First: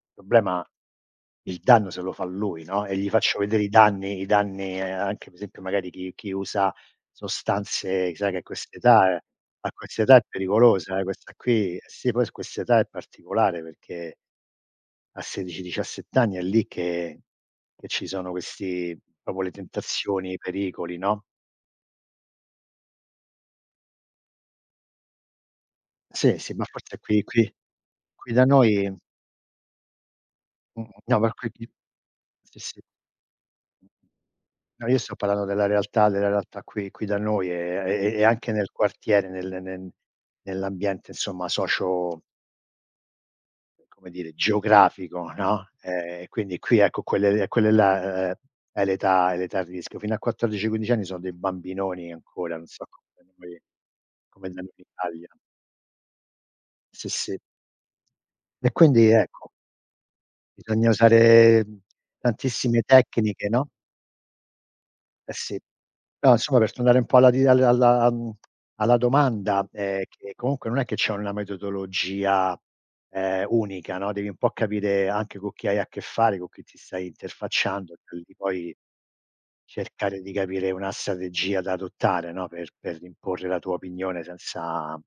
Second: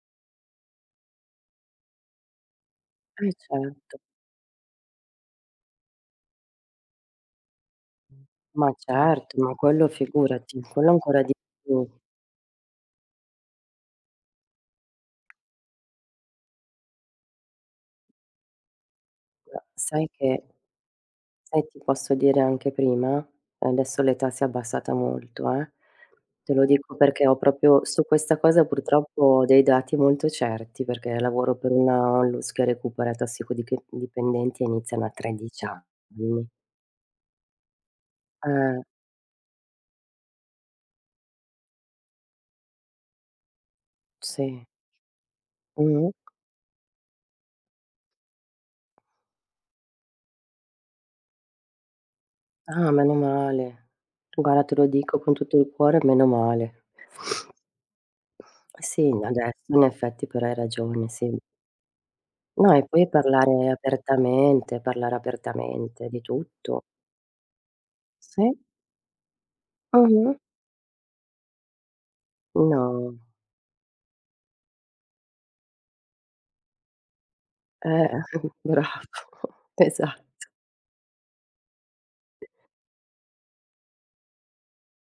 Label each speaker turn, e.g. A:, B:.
A: Il problema il danno se lo fa lui, no, e gli
B: E
A: faccio vedere i
B: certo.
A: danni i danni, anche per esempio magari chi chi usa sostanze sai che a
B: Ma
A: quest'età è
B: certo, ma
A: a
B: quello
A: quest'età è
B: figurati, quello
A: pericolosa, eh,
B: ancora
A: questa
B: di
A: qui eh,
B: più.
A: sì, poi s a quest'età è particolare perché a 16, 17 anni, è lì che che ci sono questi proprio le
B: [unintelligible] Sai
A: tentazioni, i
B: che
A: pericoli, no?
B: sai che ti posso dire anche prima? Adesso l'età si è abbassata molto, eh,
A: Sì, sì,
B: te lo
A: ma
B: dico
A: forse qui
B: perché ho
A: qui
B: proprio su
A: qui
B: questa
A: da
B: cosa
A: noi
B: purtroppo ho dei dati molto
A: Mh,
B: certi,
A: mh, no,
B: perché
A: ma
B: lavoro
A: qui
B: per una
A: [unintelligible]
B: ONLUS
A: sì,
B: che
A: sì.
B: recupera tossicodiche dipendenti e
A: No, io
B: iniziano a
A: sto parlando
B: 13
A: della realtà della
B: anni.
A: realtà qui qui da noi, e e e anche nel
B: Eh.
A: quartiere, nel nel nell'ambiente insomma socio c come dire,
B: Sì.
A: geografico, no,
B: Mh-mh.
A: e quindi qui ecco, quelle e quelle là e è l'età è l'età di rischio; fino a 14, 15 anni sono dei bambinoni ancora, non so
B: Ah, meno
A: come noi
B: male,
A: come da
B: guarda
A: noi
B: te
A: in
B: lo dico
A: Italia.
B: con tutto il cuore, meno male.
A: Sì, sì. E
B: Sì,
A: quindi ecco
B: adesso in effetti, però hai
A: bisogna
B: ragione, sì.
A: usare
B: No,
A: tantissime
B: e poi
A: tecniche, no?
B: parlare apertamente, parlare
A: Eh, sì.
B: apertamente di
A: No insomma, per
B: tutto.
A: tornare un po' alla di alla alla mhmm,
B: Sì.
A: alla domanda, ehm, che
B: Mh-mh.
A: comunque non è che c'è una metodologia,
B: No.
A: ehm, unica, no, devi un po' capire anche con chi hai a che fare, con chi ti stai interfacciando,
B: Eh
A: quindi poi,
B: bravo
A: cercare di
B: esatto.
A: capire una strategia da adottare, no, per per imporre la tua opinione senza